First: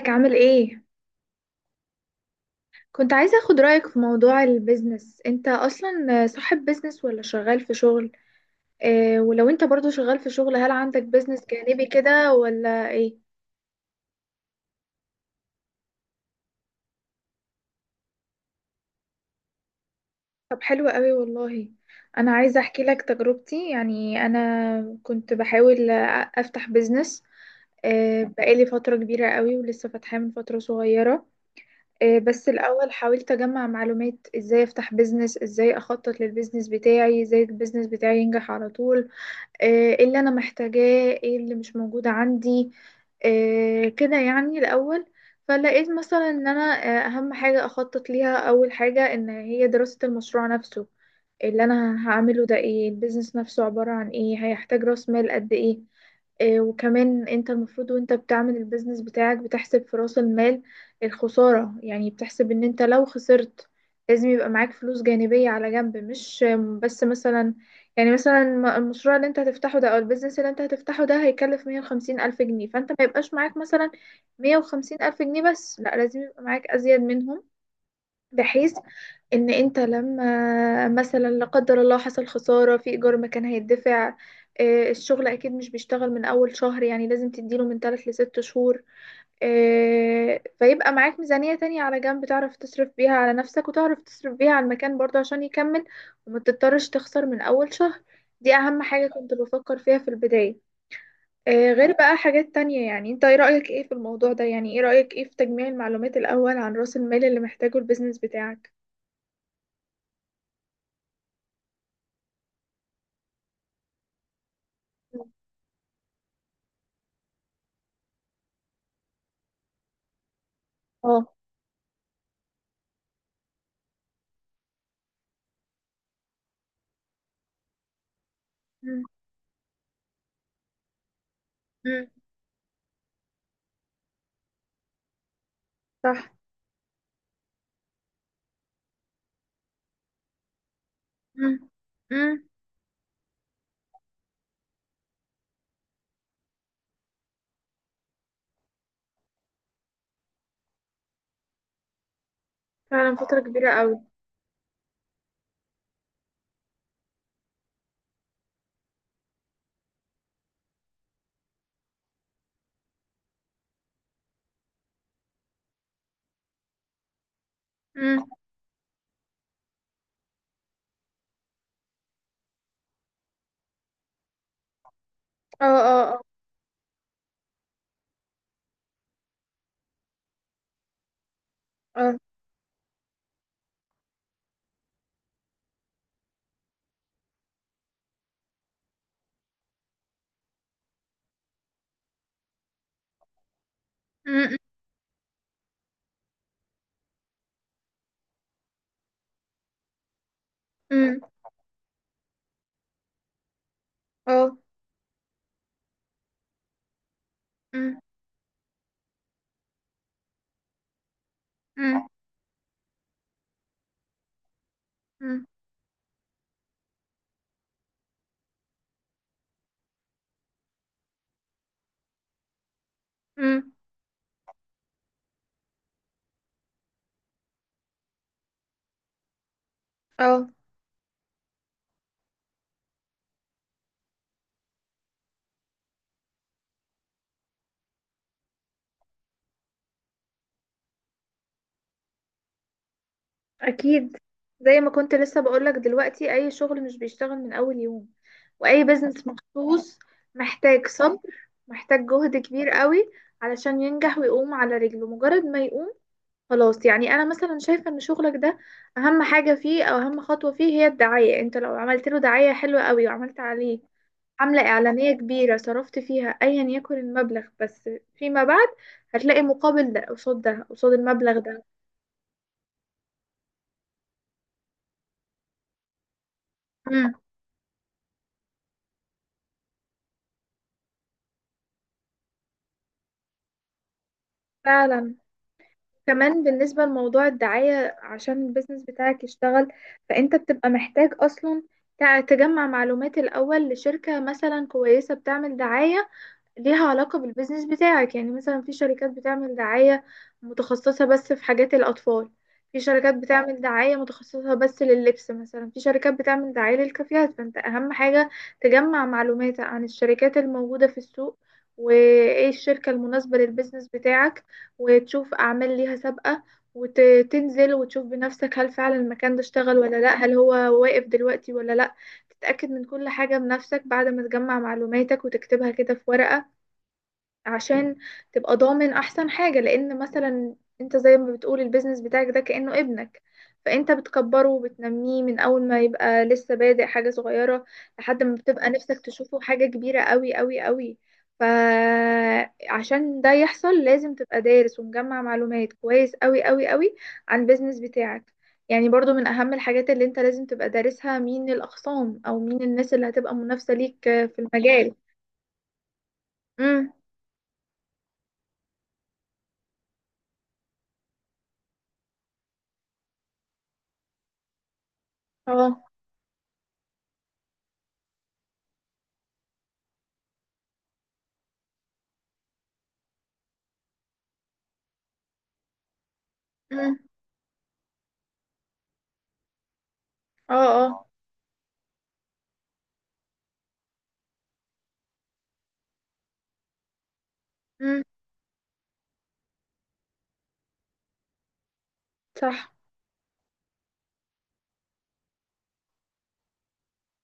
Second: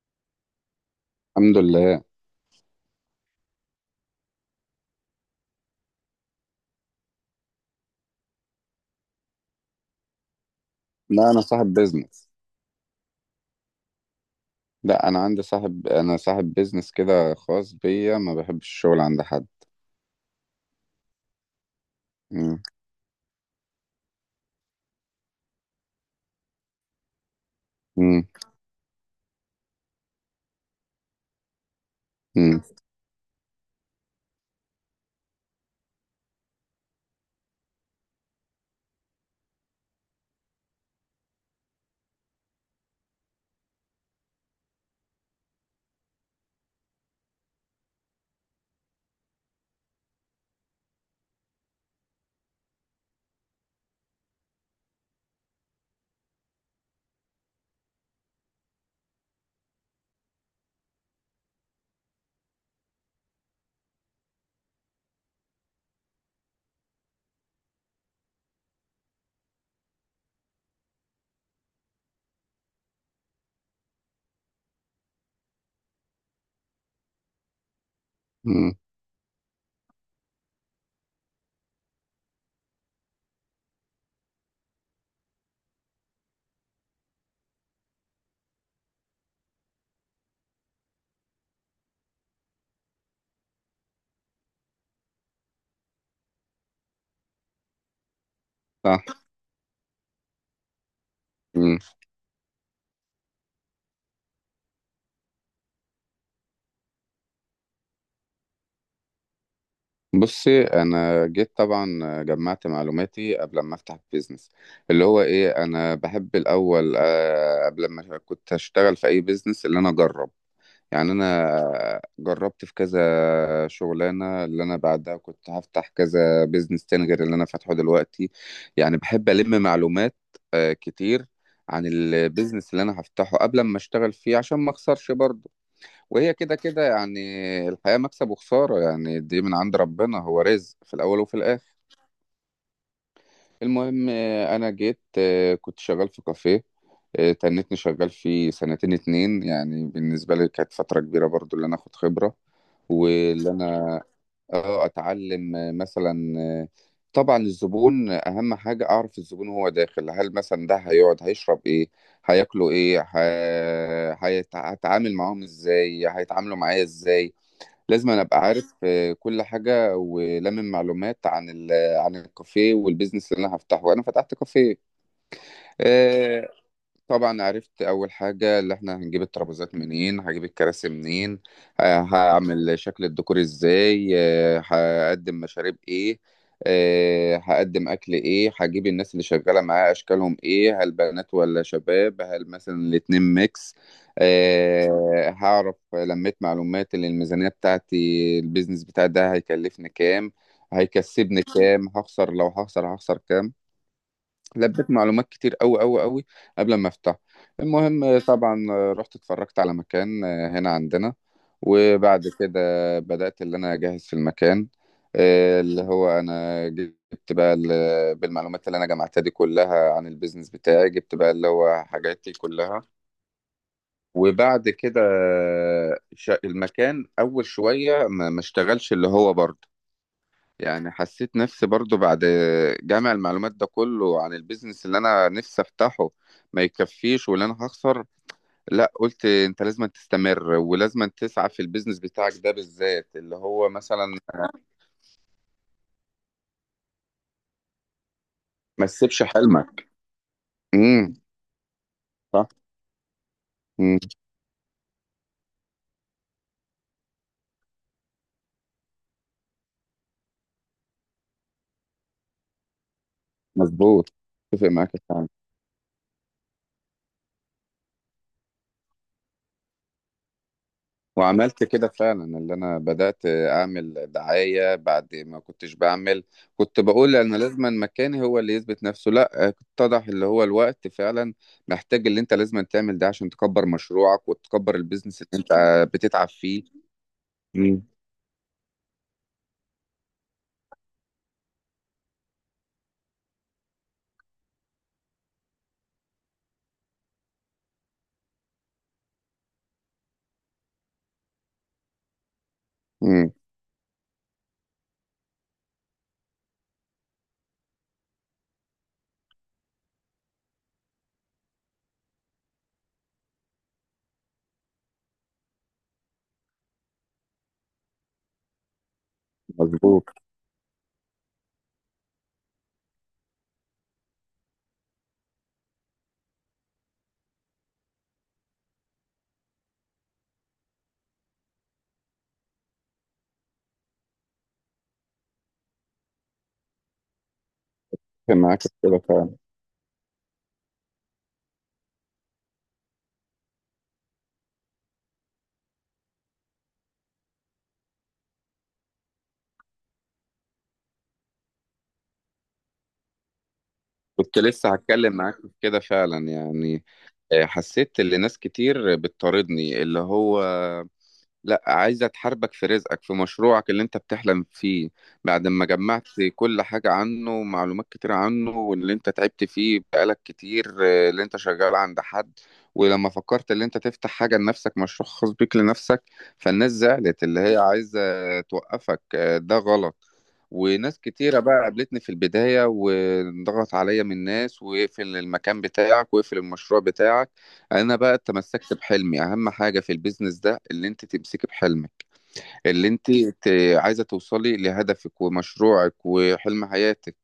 ازيك عامل ايه؟ الحمد لله. كنت عايزة اخد رأيك في موضوع البيزنس. انت اصلا صاحب بيزنس ولا شغال في شغل؟ اه، ولو انت برضو شغال في شغل، هل عندك لا، انا بيزنس صاحب جانبي بيزنس. كده ولا ايه؟ لا، انا صاحب بيزنس كده خاص بيا، ما بحبش الشغل عند حد. طب حلو قوي والله. انا عايزة مم. احكي لك تجربتي، يعني انا كنت بحاول افتح بيزنس. اه، مم. بقالي فترة كبيرة قوي، ولسه فاتحاه من فترة صغيرة. اه، بس مم. الاول حاولت اجمع معلومات ازاي افتح بيزنس، ازاي اخطط للبيزنس بتاعي، ازاي البيزنس بتاعي ينجح على طول. آه، ايه اللي انا محتاجاه، ايه اللي مش موجود عندي. كده يعني الاول. فلقيت مثلا ان انا اهم حاجة اخطط ليها اول حاجة ان هي دراسة المشروع نفسه، اللي انا هعمله ده ايه، البيزنس نفسه عبارة عن ايه، هيحتاج راس مال قد ايه. وكمان انت المفروض وانت بتعمل البيزنس بتاعك بتحسب في رأس المال الخسارة، يعني بتحسب ان انت لو خسرت لازم يبقى معاك فلوس جانبية على جنب، مش بس مثلا. يعني مثلا المشروع اللي انت هتفتحه ده او البيزنس اللي انت هتفتحه ده هيكلف 150,000 جنيه، فانت ما يبقاش معاك مثلا 150,000 جنيه بس، لا لازم يبقى معاك أزيد منهم، مم. بحيث ان انت لما مثلا لا قدر الله حصل خسارة في ايجار ما كان هيدفع. الشغل اكيد مش بيشتغل من اول شهر، يعني لازم تديله من 3 لست شهور. فيبقى معاك ميزانية تانية على جنب، تعرف تصرف بيها على نفسك وتعرف تصرف بيها على المكان برضه عشان يكمل، وما تضطرش تخسر من اول شهر. دي اهم حاجة صح. كنت بفكر فيها في البداية. مم. غير بقى حاجات تانية. يعني انت ايه رأيك ايه في الموضوع ده، يعني ايه رأيك ايه في تجميع المعلومات الاول عن رأس المال اللي محتاجه البيزنس بتاعك؟ بصي، انا جيت طبعا، جمعت معلوماتي قبل ما افتح البيزنس. اللي هو ايه، انا بحب الاول قبل ما كنت اشتغل في اي بيزنس اللي انا اجرب، يعني اه. انا جربت في كذا شغلانه اللي انا بعدها كنت هفتح كذا بيزنس تاني غير اللي انا فاتحه دلوقتي. يعني مم. بحب الم معلومات كتير عن مم. البيزنس اللي انا هفتحه قبل ما اشتغل فيه عشان ما اخسرش برضه. صح. وهي كده كده، يعني الحياه مكسب وخساره، يعني دي من عند ربنا، هو رزق في الاول وفي مم. الاخر. مم. المهم انا جيت، كنت شغال في كافيه، تنتني شغال فيه سنتين اتنين، يعني بالنسبة لي كانت فترة كبيرة برضو اللي أنا أخد خبرة. فعلا، فترة واللي كبيرة قوي. انا اه اتعلم مثلا، طبعا الزبون اهم حاجه، اعرف الزبون وهو داخل، هل مثلا ده هيقعد، هيشرب ايه، هياكلوا ايه، هتعامل معاهم ازاي، هيتعاملوا معايا ازاي. لازم انا مم. ابقى عارف كل حاجه، ولمن معلومات عن عن الكافيه والبيزنس اللي انا هفتحه. انا فتحت كافيه، اه، اه، اه. آه، طبعا عرفت اول حاجه اللي احنا هنجيب الترابيزات منين، هجيب الكراسي منين، اه. هعمل شكل الديكور ازاي، هقدم مشاريب ايه، هقدم اكل ايه، هجيب الناس اللي شغاله معايا اشكالهم ايه، هل بنات ولا شباب، هل مثلا الاتنين ميكس. مم. هعرف لميت معلومات اللي الميزانيه بتاعتي، البيزنس بتاع ده هيكلفني كام، مم. هيكسبني كام، هخسر، لو هخسر كام. اه. لبيت معلومات كتير أوي أوي أوي قبل ما افتح. مم. المهم طبعا رحت اتفرجت على مكان هنا عندنا، مم. وبعد كده بدأت اللي أنا أجهز في المكان. مم. اللي هو أنا جبت بقى بالمعلومات اللي أنا جمعتها دي كلها عن البيزنس بتاعي، جبت بقى اللي هو حاجاتي كلها. مم. وبعد كده المكان أول شوية ما اشتغلش، اللي هو برضه اه. يعني حسيت نفسي برضو بعد جمع المعلومات ده كله عن البيزنس اللي انا نفسي افتحه ما يكفيش واللي انا هخسر. لا، قلت انت لازم تستمر ولازم تسعى في البيزنس بتاعك ده بالذات، اللي هو مثلا اكيد. زي ما كنت لسه بقولك دلوقتي، اي شغل مش بيشتغل من اول يوم، واي ما تسيبش بزنس حلمك. مخصوص محتاج امم. صبر، محتاج جهد صح. كبير قوي علشان امم. ينجح ويقوم على رجله. مجرد ما يقوم خلاص، يعني انا مثلا شايفه ان شغلك ده اهم حاجه فيه او اهم خطوه فيه هي الدعايه. انت لو عملت له دعايه حلوه قوي، وعملت عليه مظبوط. حمله اتفق معاك اعلانيه فعلا. كبيره صرفت فيها ايا يكن المبلغ، بس فيما بعد هتلاقي مقابل ده، قصاد ده، قصاد المبلغ ده. وعملت كده فعلا، اللي انا بدأت اعمل دعاية بعد ما كنتش بعمل، كنت مم. بقول انا لازما مكاني هو اللي يثبت نفسه، لا، اتضح اللي هو الوقت فعلا محتاج اللي انت لازما تعمل ده عشان تكبر مشروعك وتكبر فعلا. البيزنس اللي انت بتتعب كمان فيه. بالنسبه لموضوع امم. الدعايه، عشان البيزنس بتاعك يشتغل فانت بتبقى محتاج اصلا تجمع معلومات الاول لشركه مثلا كويسه بتعمل دعايه ليها علاقة بالبيزنس بتاعك. يعني مثلا في شركات بتعمل دعاية متخصصة بس في حاجات الأطفال، في شركات امم. بتعمل دعاية متخصصة بس لللبس مثلا، في شركات بتعمل دعاية للكافيهات. فأنت أهم حاجة تجمع معلومات عن الشركات الموجودة في السوق، وإيه الشركة المناسبة للبيزنس بتاعك، وتشوف أعمال ليها سابقة، وتنزل وتشوف بنفسك هل فعلا المكان ده اشتغل ولا مظبوط. لأ، هل هو واقف دلوقتي ولا لأ. تتأكد من كل حاجة بنفسك بعد ما تجمع معلوماتك وتكتبها كده في ورقة، عشان تبقى ضامن احسن حاجة. لان مثلا انت زي ما بتقول البيزنس بتاعك ده كأنه ابنك، فانت بتكبره وبتنميه من اول ما يبقى لسه بادئ حاجة صغيرة لحد ما كان معاك في بتبقى كده نفسك فعلا. تشوفه حاجة كبيرة قوي قوي قوي. فعشان ده يحصل لازم تبقى دارس ومجمع معلومات كويس قوي قوي قوي عن البيزنس بتاعك. يعني برضو من اهم الحاجات اللي انت لازم تبقى دارسها مين الاخصام او مين الناس اللي هتبقى منافسة ليك في كنت لسه المجال. هتكلم معاك في كده فعلا، يعني امم. حسيت ان ناس كتير بتطاردني، اللي هو لا، عايزة تحاربك في رزقك في مشروعك اللي انت بتحلم فيه، بعد ما اه. جمعت كل حاجة عنه ومعلومات كتير عنه، واللي انت تعبت فيه بقالك كتير اللي انت شغال عند حد، ولما فكرت اللي انت تفتح حاجة لنفسك، مشروع خاص بيك لنفسك، فالناس مم. زعلت اللي هي عايزة توقفك. ده غلط. اه، وناس اه. كتيرة بقى قابلتني في البداية، وضغط عليا من ناس، واقفل المكان بتاعك واقفل المشروع بتاعك. انا امم. بقى تمسكت بحلمي. اهم حاجه في البيزنس ده اللي انت تمسكي بحلمك، صح. اللي انت عايزه توصلي لهدفك ومشروعك وحلم حياتك.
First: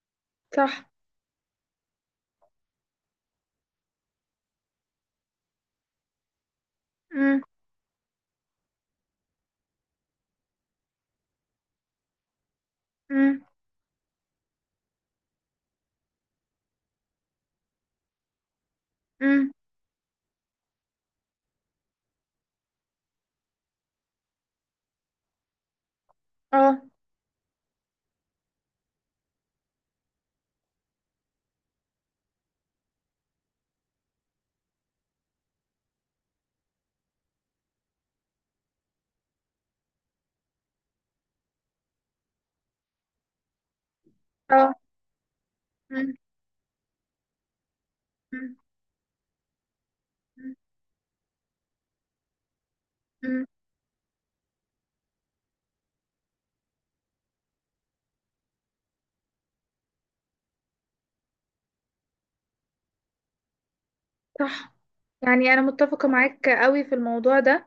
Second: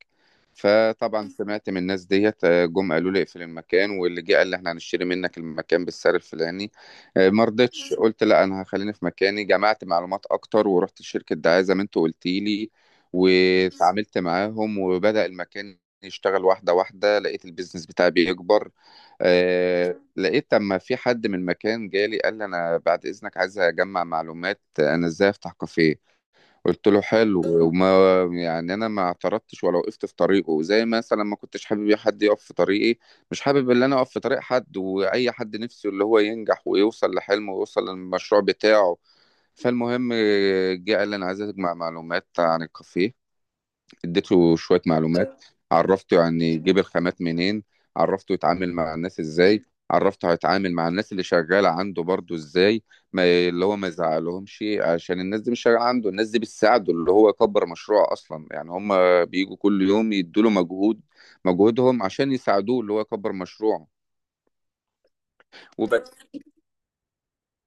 صح. فطبعا سمعت من الناس ديت، جم قالوا لي اقفل المكان، واللي جه قال لي احنا هنشتري منك المكان بالسعر الفلاني. امم. ما رضيتش، قلت لا، انا هخليني في مكاني، جمعت معلومات اكتر، ورحت لشركه دعايه زي ما انت قلتي لي، امم. وتعاملت معاهم وبدأ المكان يشتغل واحده واحده، لقيت البيزنس بتاعي بيكبر. امم. لقيت اما في حد من مكان جالي قال لي انا بعد اذنك عايز اجمع معلومات انا ازاي افتح كافيه. اه. قلت له حلو، يعني انا ما اعترضتش ولا وقفت في طريقه، زي مثلا ما كنتش حابب حد يقف في طريقي، مش حابب ان انا اقف في طريق حد، واي حد نفسه اللي هو ينجح ويوصل لحلمه ويوصل للمشروع بتاعه. فالمهم جه قال لي انا عايز اجمع معلومات عن الكافيه، اديته اه. شوية معلومات، امم. عرفته يعني يجيب الخامات منين، عرفته امم. يتعامل مع الناس ازاي، عرفته هيتعامل مع الناس اللي شغالة عنده برضو ازاي، ما امم. اللي هو ما يزعلهمش عشان الناس دي مش شغالة عنده، الناس دي بتساعده اللي هو يكبر مشروعه أصلا، يعني هم بيجوا كل يوم يدوا له مجهود، مجهودهم عشان يساعدوه اللي هو يكبر مشروعه. صح. يعني انا متفقة وبس. معاك قوي في الموضوع ده.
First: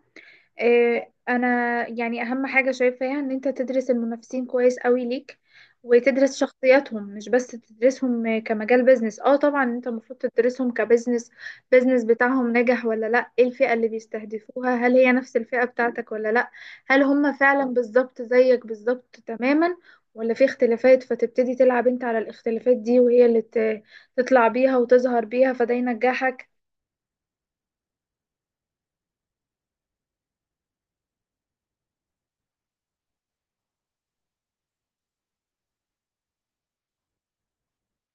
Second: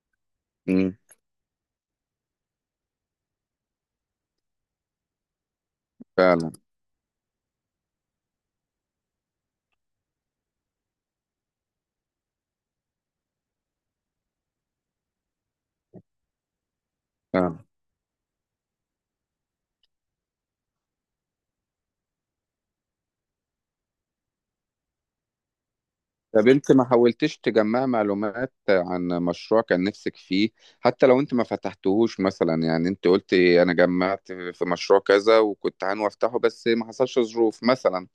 مم. انا يعني اهم حاجه شايفاها ان انت تدرس المنافسين كويس قوي ليك، وتدرس فعلا. شخصياتهم. مش بس تدرسهم كمجال بيزنس، اه طبعا انت المفروض تدرسهم كبزنس. بيزنس بتاعهم نجح ولا لا، ايه الفئه اللي بيستهدفوها، هل هي نفس الفئه بتاعتك ولا لا، هل هم فعلا فعلا. بالظبط زيك بالظبط تماما ولا في اختلافات، فتبتدي تلعب انت على الاختلافات دي وهي اللي تطلع بيها وتظهر بيها فده طب ينجحك. انت ما حاولتش تجمع معلومات عن مشروع كان نفسك فيه، حتى لو انت ما فتحتهوش مثلا؟ يعني انت قلت انا جمعت في مشروع كذا وكنت عنو افتحه، بس ما حصلش ظروف مثلا.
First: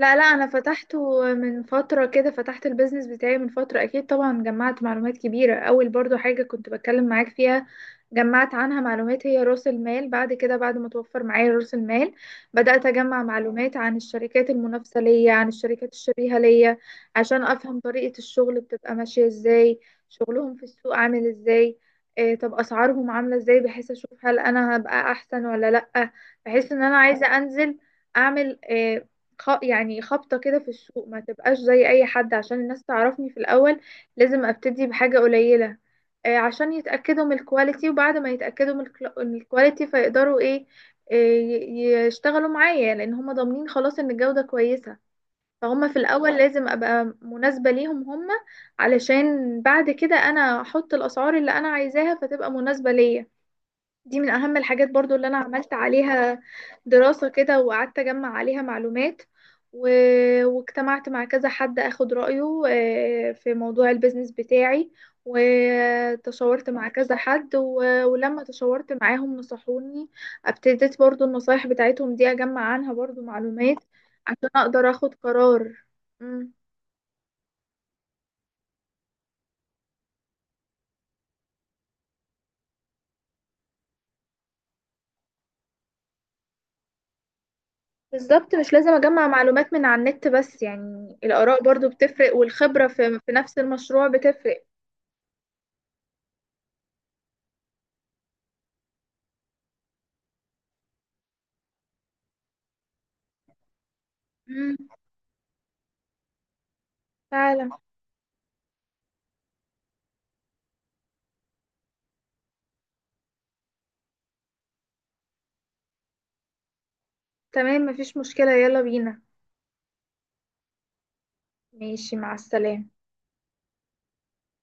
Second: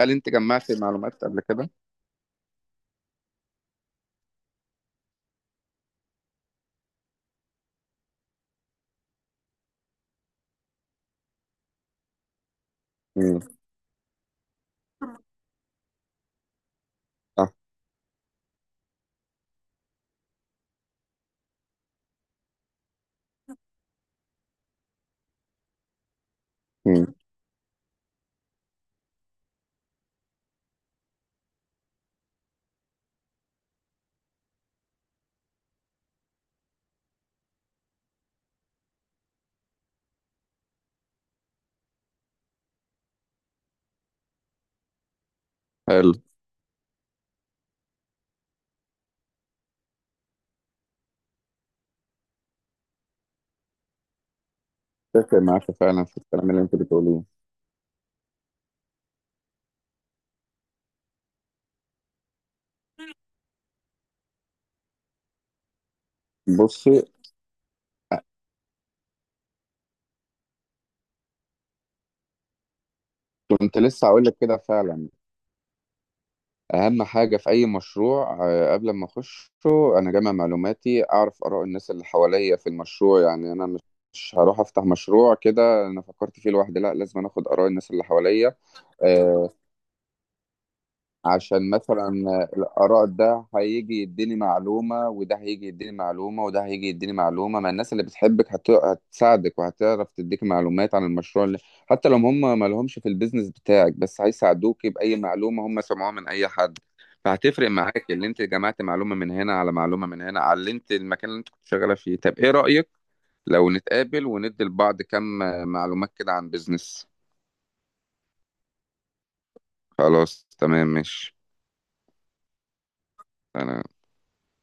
هل لا، انت انا جمعت فتحته معلومات قبل من كده؟ فتره كده. فتحت البيزنس بتاعي من فتره، اكيد طبعا جمعت معلومات كبيره. اول برضو حاجه كنت بتكلم معاك فيها جمعت عنها معلومات هي راس المال. بعد كده، بعد ما توفر معايا راس المال، بدات اجمع امم. معلومات عن الشركات المنافسه ليا، عن الشركات الشبيهه ليا، عشان صح. افهم طريقه الشغل بتبقى ماشيه ازاي، شغلهم في السوق عامل ازاي، إيه طب اسعارهم عامله ازاي، بحيث اشوف هل انا هبقى احسن ولا لا. بحيث ان انا امم. عايزه انزل اعمل يعني خبطة كده في السوق، ما تبقاش زي أي حد. عشان الناس تعرفني في الأول لازم أبتدي بحاجة قليلة، عشان يتأكدوا من الكواليتي. وبعد ما يتأكدوا من الكواليتي فيقدروا إيه، يشتغلوا معايا، لأن هم ضامنين خلاص إن الجودة كويسة. فهم في حلو. الأول لازم أبقى مناسبة ليهم هم، علشان بعد كده أنا أحط الأسعار اللي أنا عايزاها فتبقى مناسبة ليا. دي من أهم الحاجات برضو اللي اتفق أنا معاك عملت فعلا في عليها الكلام اللي انت بتقوليه. دراسة كده، وقعدت أجمع عليها معلومات. و... واجتمعت مع كذا حد أخد رأيه في موضوع البيزنس بتاعي، وتشاورت مع بصي، كذا حد. ولما تشاورت معاهم نصحوني، ابتديت برضو النصايح بتاعتهم دي أجمع عنها برضو معلومات كنت لسه هقول لك عشان كده أقدر فعلا، أخد قرار. مم. اهم حاجه في اي مشروع قبل ما اخشه، انا جامع معلوماتي اعرف اراء الناس اللي حواليا في المشروع، يعني انا مش هروح افتح مشروع كده انا فكرت فيه لوحدي، لا، لازم أنا اخد اراء الناس اللي بالظبط، حواليا. مش لازم أجمع آه، معلومات من على النت بس. يعني الآراء عشان برضو مثلا بتفرق، والخبرة الآراء، في ده نفس هيجي المشروع يديني بتفرق. معلومة وده هيجي يديني معلومة وده هيجي يديني معلومة، ما الناس اللي بتحبك هتساعدك، وهتعرف تديك معلومات عن المشروع اللي حتى لو هم ما لهمش في البيزنس بتاعك، بس هيساعدوك بأي معلومة هم سمعوها من أي حد. فعلا. فهتفرق معاك، اللي انت جمعت معلومة من هنا على معلومة من هنا، علمت المكان اللي انت كنت شغالة فيه. طب ايه رأيك لو نتقابل وندي لبعض كم معلومات كده عن بيزنس؟ تمام مفيش مشكلة، يلا بينا. خلاص، تمام، ماشي. ماشي، مع السلامة. أنا